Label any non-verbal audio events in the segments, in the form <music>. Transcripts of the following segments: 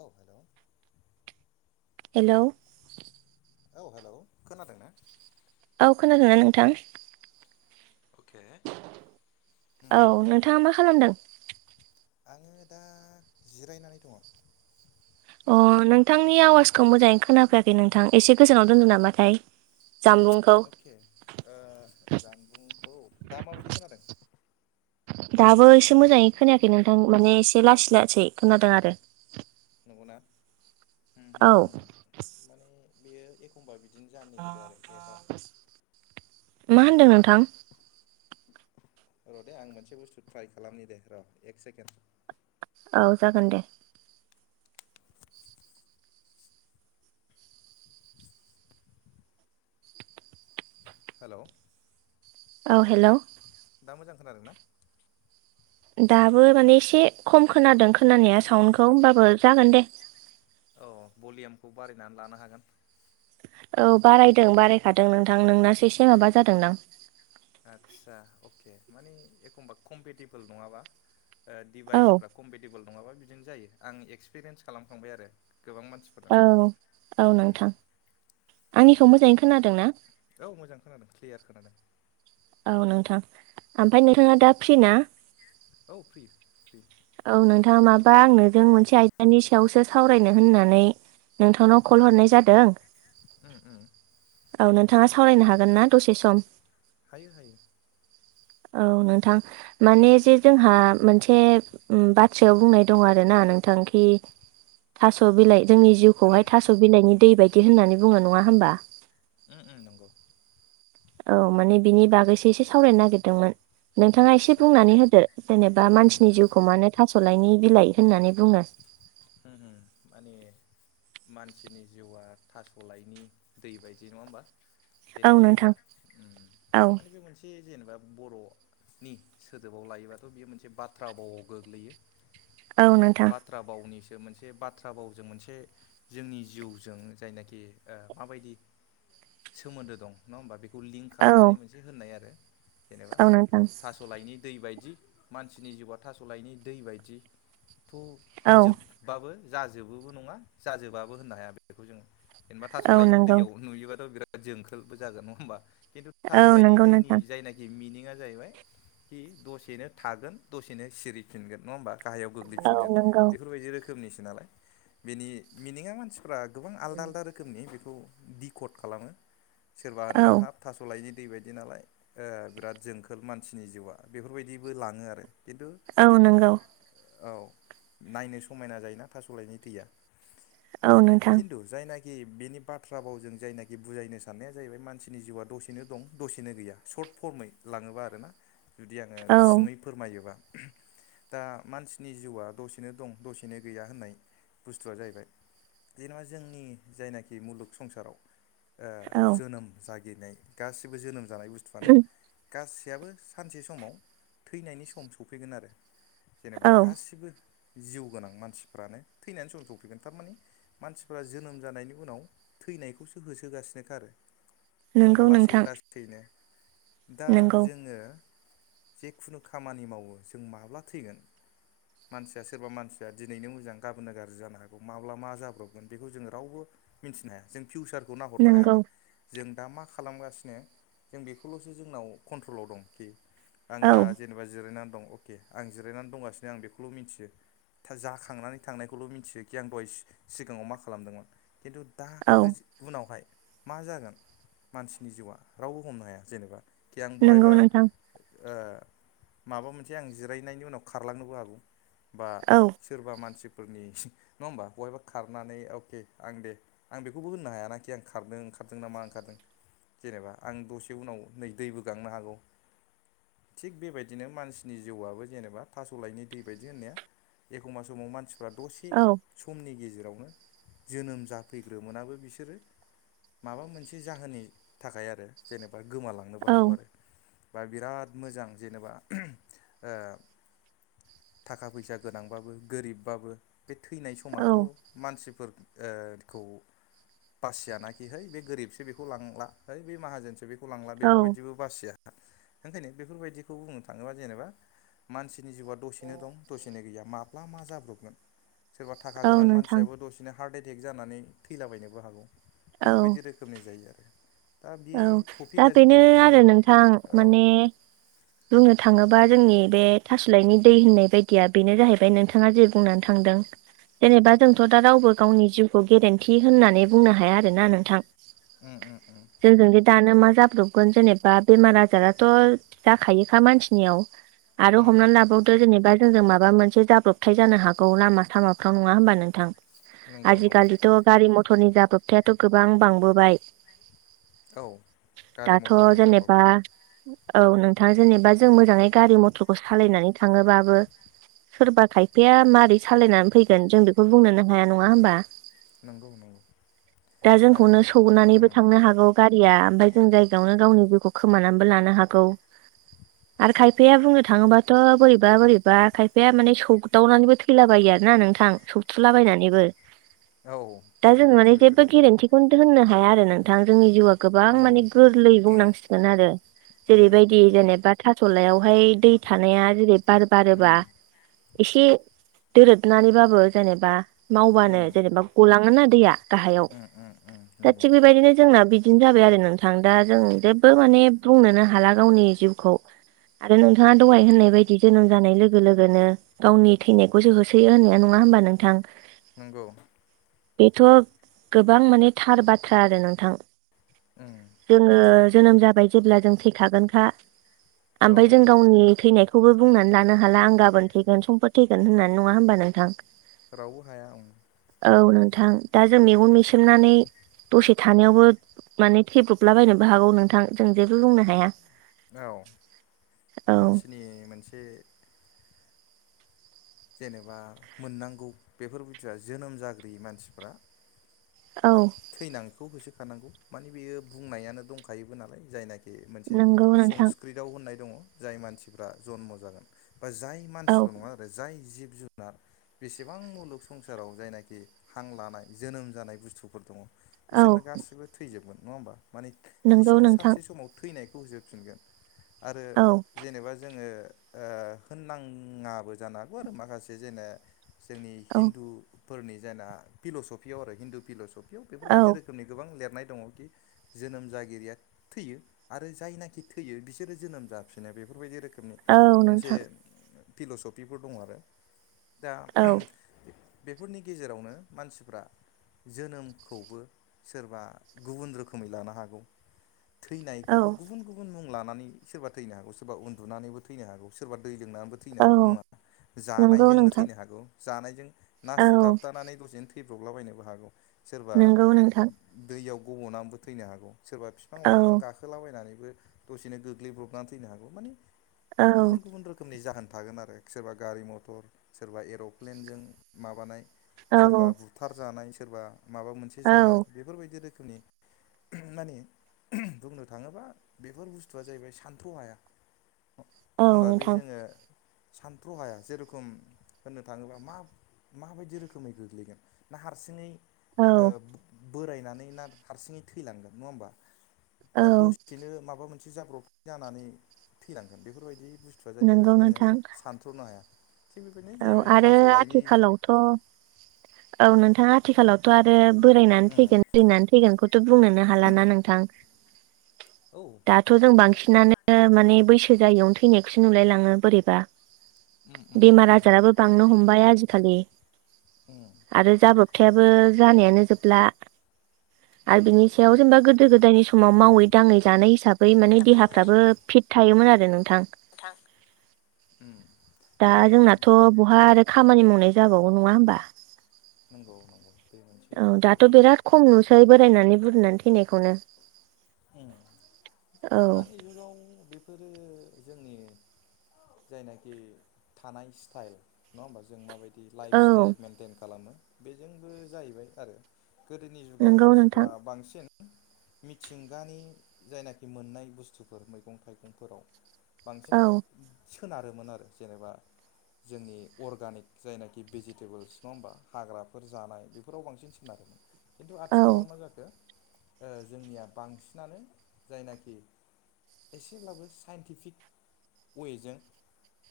औ hello! Hello औ hello, खोनादों ना? औ खोनादोंना नोंथां? अके। औ नोंथाङा मा खालामदों? आङो दा जिरायनानै दङ। अ नोंथांनि आवाजखौ मोजाङै खोनाफैयाखै नोंथां एसे गोजानाव दोनदों नामाथाय? जामबुंखौ अके ओ जानबुंखौ दा माबायदि खोनादों? दाबो एसे मोजाङै खोनायाखै नोंथां माने एसे लासै लासै खोनादों आरो। नंगौना अम अम औ अम माने बेयो एखमबा बिदिनो जानो नागिरो आरो एबा मा होनदों नोंथां र' दे आं मोनसे बुस्थु ट्राइ खालामनि दे र' एक सेकेन्ड औ जागोन दे हेलौ औ हेलौ दा मोजां खोनादों ना दाबो माने एसे खम खोनादों खोनानाया साउन्डखौ होमबाबो जागोन दे औ भलिमखौ बारायनानै लानो हागोन औ बारायदों बारायखादों नोंथां नोंनासो एसे माबा जादोंदां आदसा अके मानि एखमबा कम्पेटेबोल नङाबा ओ औ डिभाइसफ्रा कम्पेटेबोल नङाबा बिदिनो जायो आं एक्सपिरियेन्स खालामखांबाय आरो गोबां मानसि औ औ नोंथां आंनिखौ मोजाङै खोनादों ना औ मोजां खोनादों क्लियार खोनादों औ नोंथां ओमफाय नोंथाङा दा फ्रि ना औ फ्रि फ्रि औ नोंथां माबा आंनोजों मोनसे आयदानि सा यावसो सावरायनो होननानै नोंथांनो कल हरनाय जादों अम अम औ नोंथाङा सावरायनो हागोन ना दसे सम हायो हायो औ नोंथां माने जे जोंहा मोनसे अम बाथ्रायाव बुंनाय दं आरो ना नोंथां कि थास' बिलाइ जोंनि जिउखौहाय थास' बिलाइनि दै बायदि होननानै बुङो नङा होमबा अम अम नंगौ औ माने बिनि बागैसो एसे सावरायनो नागिरदोंमोन नोंथाङा एसे आदसा बुंनानै होदो जेनेबा मानसिनि उम जिउखौ मानो थास'लायनि बिलाइ होननानै बुङो अम अम माने मानसिनि जिउआ थास'लायनि दै बायदि नङा होमबा? बे औ नोंथां टपिकआ ओम औ माने बे मोनसे जेनेबा बर' नि सोदोबाव लायोबाथ' बियो मोनसे बाथ्रा बावआव गोग्लैयो। औ नोंथां। थ्रा बावनिस जों मोनसे बाथ्रा बावजों मोनसे जोंनि जिउजों जायनाखि ओ माबायदि सोमोन्दो दं नङा होमबा बेखौ लिंक औ खालामनानै मोनसे होननाय आरो जेनेबा औ नोंथां थास थास'लायनि दै बायदि मानसिनि जिउआ थास'लायनि दै बायदि थ' औ होनजोब बाबो जाजोबोबो नङा जाजोबाबो होननो हाया बेखौ जोङो। जेनेबा थास' औ लाइनि नंगौ दैयाव नुयोबाथ' बिराद जोंखोलबो जागोन नङा होमबा खिन्थु औ थास'लाायनि नंगौ दैनि नोंथां जायनाख जि मिनिंया जाहैबाय खि दसेनो थागोन दसेनो सिरिफिनगोन नङा होमबा? गाहायाव औ गोग्लैफिनगोन नंगौ बेफोरबायदि रोखोमनिसो नालाय बेनि मिनिङा मानसि फोरा गोबां आलदा आलदा रोखोमनि बेखौ डिकड खालामो सोरबा औ होनगोन हाब थास' लायनि दै बायदि नालाय। ओ बिराद जोंखोल मानसिनि जिउआ बेफोरबायदिबो लाङो आरो खिन्थु औ नंगौ। औ नायनो समायना थास'लायनि दैया। औ नोंथां। खिन्थु जायनाखि बेनि बाथ्रा बावजों जायनाखि बुजायनो साननाया जाहैबाय मानसिनि जिउआ दसेनो दं दसेनो गैया। स'र्थ फर्ममै लांओबा आरो ना। जुदि आङो औ गुसुङै फोरमायोबा दा मानसिनि जिउआ दसेनो दं दसे नो गैया होननाय बुस्थुआ जाहैबाय जेनेबा जोंनि जायनाखि मुलुग संसाराव ओ औ जोनोम जागिनाय गासिबो जोनोम जानाय बुस्थुआनो गासैहाबो सानसे समाव थैनायनि सम सफैगोन आरो। जेनेबा औ गासिबो जिउ गोनां मानसिफ्रानो थैनायनि सम सफैगोन थारमाने मानसिफ्रा जोनोम जानायनि उनाव थैनायखौसो होसोगासिनो खा आरो। नङा नंगौ होमबा लासै नोंथां लासैनो दा नंगौ जोङो जेखुनु खामानि मावो जों माब्ला थैगोन मानसिया सोरबा मानसि ओ दिनैनो मोजां गाबोननो गाज्रि जानो हागौ माब्ला मा जाब्रबगोन बेखौ जोङो रावबो मिनथिनो हाया जों फिउचारखौ नाहरनो नंगौ हायाना। जों दा मा खालामगासिनो जों बेखौल'सो जोंनाव कन्ट्रलाव दंखि। आं औ दा जेनेबा जिरायनानै दं अके आं जिरायनानै दंगासिनो आं बेखौल' मिथियो। जाखांनानै थांनायखौल' मिथियोखि आं दहाय सि सिगाङाव मा खालामदोंमोन खिन्थु दा औ उनावहाय मा जागोन मानसिनि जिउआ रावबो हमनो हाया जेनेबा। खि आं नंगौ बहायबा नोंथां ओ माबा मोनसे आं जिरायनायनि उनाव खारलांनोबो हागौ बा औ सोरबा मानसिफोरनि नङा होमबा बहायबा खारनानै अके आं दे आं बेखौबो होननो हायानाखि आं खारदों ओंखारदों नामा ओंखारदों। जेनेबा आं दसे उनाव नै दैबो गांनो हागौ। थिग बेबायदिनो मानसिनि जिउआबो जेनेबा थास'लायनि दै बायदि होननाया एखमबा समाव मानसिफ्रा दसे औ समनि गेजेरावनो जोनोम जाफैग्रोमोनाबो बिसोरो माबा मोनसे जाहोननि थाखाय आरो जेनेबा गोमालांनोबो औ हागौ आरो। बा बिराद मोजां जेनेबा ओ थाखा फैसा गोनांबाबो गोरिबबाबो बे थैनाय औ समाथ' मानसिफोर ओ खौ बासियानाखि है बे गोरिबसो बेखौ लांला, है बे माहाजोनसो बेखौ लांला औ बेफोरबायदिबो बासिया। ओंखायनो बेफोरबायदिखौ बुंनो थाङोबा जेनेबा मानसिनि जिउआ दसेनो दं दसेनो गैया माब्ला मा जाब्रबगोन, सोरबा थाखा औ गोनां नोंथां सानसियाबो दसे नो हार्ट एटेक जानानै थैला बायनोबो हागौ औ बेफोरबायदि रोखोमनि जायो आरो। दा बे औ दा टपिकआ बेनो जुदि आरो बुंनो नोंथां ओ औ। माने बुंनो थाङोबा जोंनि बे थासलाइनि दै होननाय बायदिया बेनो जाहैबाय नोंथाङा जे बुंनानै थांदों। जेनेबा जोंथ दा रावबो गावनि जिउखौ गेरेन्थि होननानै बुंनो हाया आरोना नोंथां। उम उम उम। जोंजों दि दानो मा जाब्रबगोन जेनेबा बेमार आजाराथ' जाखायोखा मानसिनियाव, आरो उम हमनानै लाबाव थ' जेनेबा जोंजों माबा मोनसे जाब्रबथाय जानो हागौ लामा सामाफ्राव नङा होमबा नोंथां? नंगौ नंगौ आजिखालिथ' गारि मथरनि जाब्रोबथायाथ गोबां बांबोबाय। औ गारि दाथ' मथरनि जेनेबा जाब्रबथाय औ नोंथां जेनेबा जों मोजाङै मथरखौ सालायनानै थाङोबाबो सोरबा खायफाया मारै सालायनानै फैगोन जों बेखौ बुंनोनो हाया नङा होमबा? नंगौ नंगौ दा आरो जोंखौनो सौनानैबो उम थांनो हागौ। गारिया ओमफ्राय जों जायगायावनो गावनि जिउखौ खोमानानैबो लानो हा गौ आरो खायफाया बुंनो थाङोबाथ' बोरैबा बोरैबा खायफाया माने सौ दावनानैबो थैलाबायो आरोना नोंथां सौथुलाबायनानैबो औ दा जों माने बेबायदिबो जेबो बिराद जायो गेरेन्थि दोननो हाया आरो नोंथां। जोंनि जिउआ गोबां उम माने गोरलै बुंनांसिगोन आरो। उम जेरैबायदि जेनेबा थास'लायावहाय दै थानाया जेरै बार बारोबा उम एसे दोरोदनानैबाबो जेनेबा मावबानो उम जेनेबा गलाङोना दैया गाहायाव। उम उम उम दा नंगौ थिग बेबायदिनो जोंना बि दिनो जाबाय आरो नोंथां दा जों जेबो माने बुंनोनो हाला गावनि जिउखौ। आरो नोंथाङा दहाय होननाय बायदि जोनोम जानाय लोगो लोगोनो गावनि थैनायखौसो होसोयो होननाया नङा होमबा नोंथां? नोंगौ। बेथ' गोबां माने थार बाथ्रा आरो नोंथां। उम। जोङो जोनोम जाबाय जेब्ला जों थैखागोनखा, औ ओमफाय जों गावनि थैनायखौबो बुंनानै हाला आं गाबोन थैगोन समफोर थैगोन होननानै। नङा होमबा नोंथां? रावबो हाया उम औ नोंथां। दा जों मेगन मेसेबनानै दसे थानायावबो माने थेैब्रबलाबायनोबो हागौ नोंथां जों जेबो बुंनो हाया। औ औ मानसिनि मोनसे जेनेबा मोननांगौ बेफोरबायदिया जोनोम जाग्रोयो मानसिफ्रा औ। थैनायखौ होसोखानांगौ माने बेयो बुंनायानो दंखायोबो नालाय जायनाखि बे मोनसे नंगौ नोंथां संस्कृतआव होननाय दङ जाय मानसिफ्रा जनम' जागोन बा जाय औ मानसिल' नङा आरो जाय जिब जुनार बेसेबां मुलुग संसाराव जायनाखि हां लानाय जोनोम जानाय बुस्थुफोर दङ औ बिसोरनो गासिबो थैजोबगोन नङा होनबा माने नंगौ बिसोरो नोंथां सानसे समाव थैनायखौ होजोबफिनगोन आरो औ जेनेबा जोङो ओ होननाङाबो जानो हागौ आरो माखासे जेने जोंनि औ हिन्दुफोरनि जोंना फिल'सफियाव आरो हिन्दु फिल'सफियाव औ बेफोरबायदि रोखोम रोखोमनि गोबां लिरनाय दङ जोनोम जागिरिया थैयो आरो जायनाखि थैयो बिसोरो जोनोम जाफिनो बेफोरबायदि रोखोमनि औ मोनसे नोंथां फिल'सफिफोर दङ आरो दा औ बेफोरनि गेजेरावनो मानसिफ्रा जोनोम खौबो सोरबा गुबुन रोखोमै लानो हागौ औ थैनायखौबो गुबुन गुबुन गुबुन मुं लानानै सोरबा थैनो हागौ सोरबा उन्दुनानैबो थैनो हागौ सोरबा दै लोंनाबो थैनो औ हागौ नङा नंगौ जानायजोंनो नोंथां थैनो हागौ जानायजों ना औ सुथाबथानानै दसेनो थै थैब्रबलाबायनोबो हागौ सोरबा नंगौ नोंथां दैयाव गब'नानैबो थैनो हागौ। सोरबा बिफां औ लाइफां गाखोलाबायनानैबो दसेनो गोग्लैब्रबनानै थैनो हागौ माने औ गुबुन गुबुन रोखोम रोखोमनि जाहोन थागोन आरो सोरबा गारि मथर सोरबा एर'प्लेनजों माबानाय औ सोरबा बुथार जानाय सोरबा माबा मोनसे औ जानाय बेफोरबायदि रोखोमनि माने बुंनो थाङोबा बेफोर बुस्थुआ जाहैबाय सान्थ्र' हाया। औ होमबा बे नोंथां जोङो सान्थ्र' हाया जेरोखम होननो थाङोब्ला मा माबायदि रोखोमै गोग्लैगोन ना हारसिङै औ ओ बोरायनानै ना हारसिङै थैलांगोन नङा होमबा दा औ दसेनो माबा मोनसे जाब्रब जानानै थैनांगोन बेफोरबायदि बुस्थु जाहैबाय नंगौ जोङो नोंथां सानथ्र'नो हाया थिग बेबायदिनो जे थास' लाइनि थ' औ नोंथाङा आथिखालावथ' आरो बोरायना थैगोन बुरिनानै थैगोनखौथ' बुंनोनो हालाना नोंथां औ दाथ' जों बांसिनानो माने बैसो जायैयावनो थैनायखौसो नुलायलाङो बोरैबा उम उम नंगौ थांनो हमबाय आजिखालि उम आरो जाब्रबथायाबो जानायानो जोबला आरो बिनि सायाव जेनेबा गोदो गोदायनि समाव मावै दाङै जानाय हिसा बै माने देहाफ्राबो फिट थायोमोन आरो नोंथां थां उम दा माने जोंनाथ' बहा आरो खामानि मावनाय जाबावगौ नङा होमबा नंगौ नंगौ बे मोनसे बुस्थुआ जाहैबाय फ्राय बोरायनानै बुरनानै थैनायखौनो ओ दानि जुगाव बेफोरो जोंनि जायनाखि थानाय स्टाइल नङा होमबा जों माबायदि बि लाइफ औ औ स्टाइल मेन्टेन खालामो बेजोंबो जाहैबाय आरो गोदोनि जुगाव नंगौ नोंथां मानसिफ्रा बांसिन मिथिंगानि जायनाखि मोननाय बुस्थुफोर मैगं थाइगंफोराव बांसिन औ सोनारोमोन आरो जेनेबा जोंनि अर्गानिक जायनाखि भेजिटेबोल्स नङा होमबा हाग्राफोर जानाय बेफोराव बांसिनसिन सोनारो <inaudible> खिन्थु आथिखालाव मा जाखो ओ जोंनिया बांसिनानो जायनाखि एसेब्लाबो साइन्टिफिक अए जों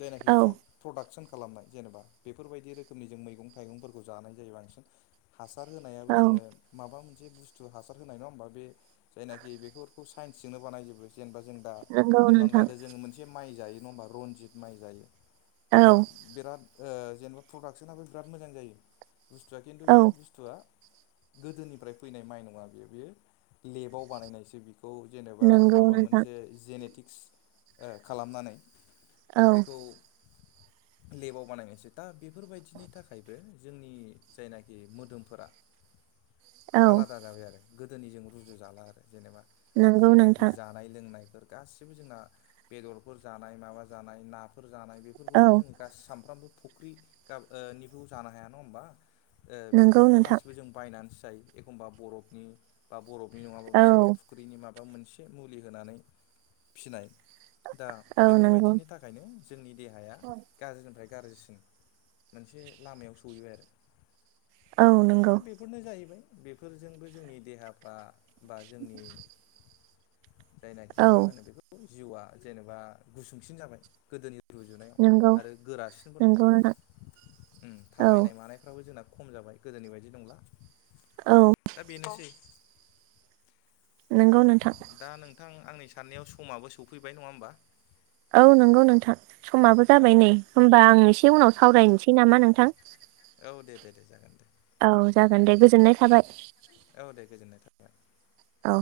जायनाखि औ फ्रड प्रडाक्सन खालामनाय जेनेबा बेफोरबायदि रोखोमनि जों मैगं थाइगंफोरखौ जानाय जायो बांसिन हासार होनायाबो औ जोङो माबा मोनसे बुस्थु हासार होनाय नङा होनबा बे? जायनाखि बेफोरखौ साइनचजोंनो बानाय जोबो जेनबा जों दा नंगौ हमनानै नोंथां लादो जोङो मोनसे माइ जायो नङा होमबा? रनजित माइ जायो औ नङा बिराद ओ जेनेबा प्रडाक्सनाबो बिराद मोजां जायो बुस्थुआ खिन्थु औ बेयो बु थुआ गोदोनिफ्राय फैनाय माइ नङा बेयो। बेयो लेबाव बानायनायसो बिखौ जेनेबा नंगौ माबा नोंथां मोनसे जेनेटिक्स ओ खालामनानै औ बेखौ लेबाव बानायनायसो। दा बेफोरबायदिनि थाखायबो जोंनि जायनाखि मोदोमफोरा औ आलादा जाबाय आरो गोदोनिजों रुजु जाला आरो जेनेबा, नंगौ जेनाखि नोंथां जानाय लोंनायफोर गासिबो जोंना बेदरफोर जानाय माबा जानाय नाफोर जानाय औ बेफोरखौथ' जोङो गा सानफ्रामबो फुख्रि गा ओ निबो जानो हाया नङा होमबा। ओ नंगौ बेफोरखौ नोंथां गासिबो जों बायनानैसो जायो एखमबा बरफनि बा बरफनि औ नङाबाबो सोरबा फु फुख्रिनि माबा मोनसे मुलि होनानै फिनाय दा औ नंगौ बेफोरबायदिनि था खायनो जोंनि देहाया गाज्रिनिफ्राय गाज्रिसिन मोनसे लामायाव सौहैबाय आरो। औ नंगौ। दा बेफोरनो जाहैबाय, बेफोरजोंबो जोंनि देहाफ्रा बा जोंनि जायनाखि औ मा होनो बेखौ जिउआ जेनेबा गुसुंसिन जाबाय गोदोनि रुजुनायाव नंगौ आरो गोरासिनबो नंला नंगौ नोंथां ओम औ थाबायनाय मानाय फ्राबो जोंना खम जाबाय गोदोनि बायदि नंला। औ। दा बेनोसै। नोंगौ नोंथां। दा नोंथां आंनि साननायाव समाबो सौफैबाय नङा होमबा? औ नंगौ नोंथां समाबो जाबाय औ नै, होमबा आं एसे उनाव सावरायनोसै नामा नोंथां? औ दे। दे दे जागोन दे। औ जागोन दे, गोजोननाय थाबाय। औ दे, गोजोननाय थाबाय। औ।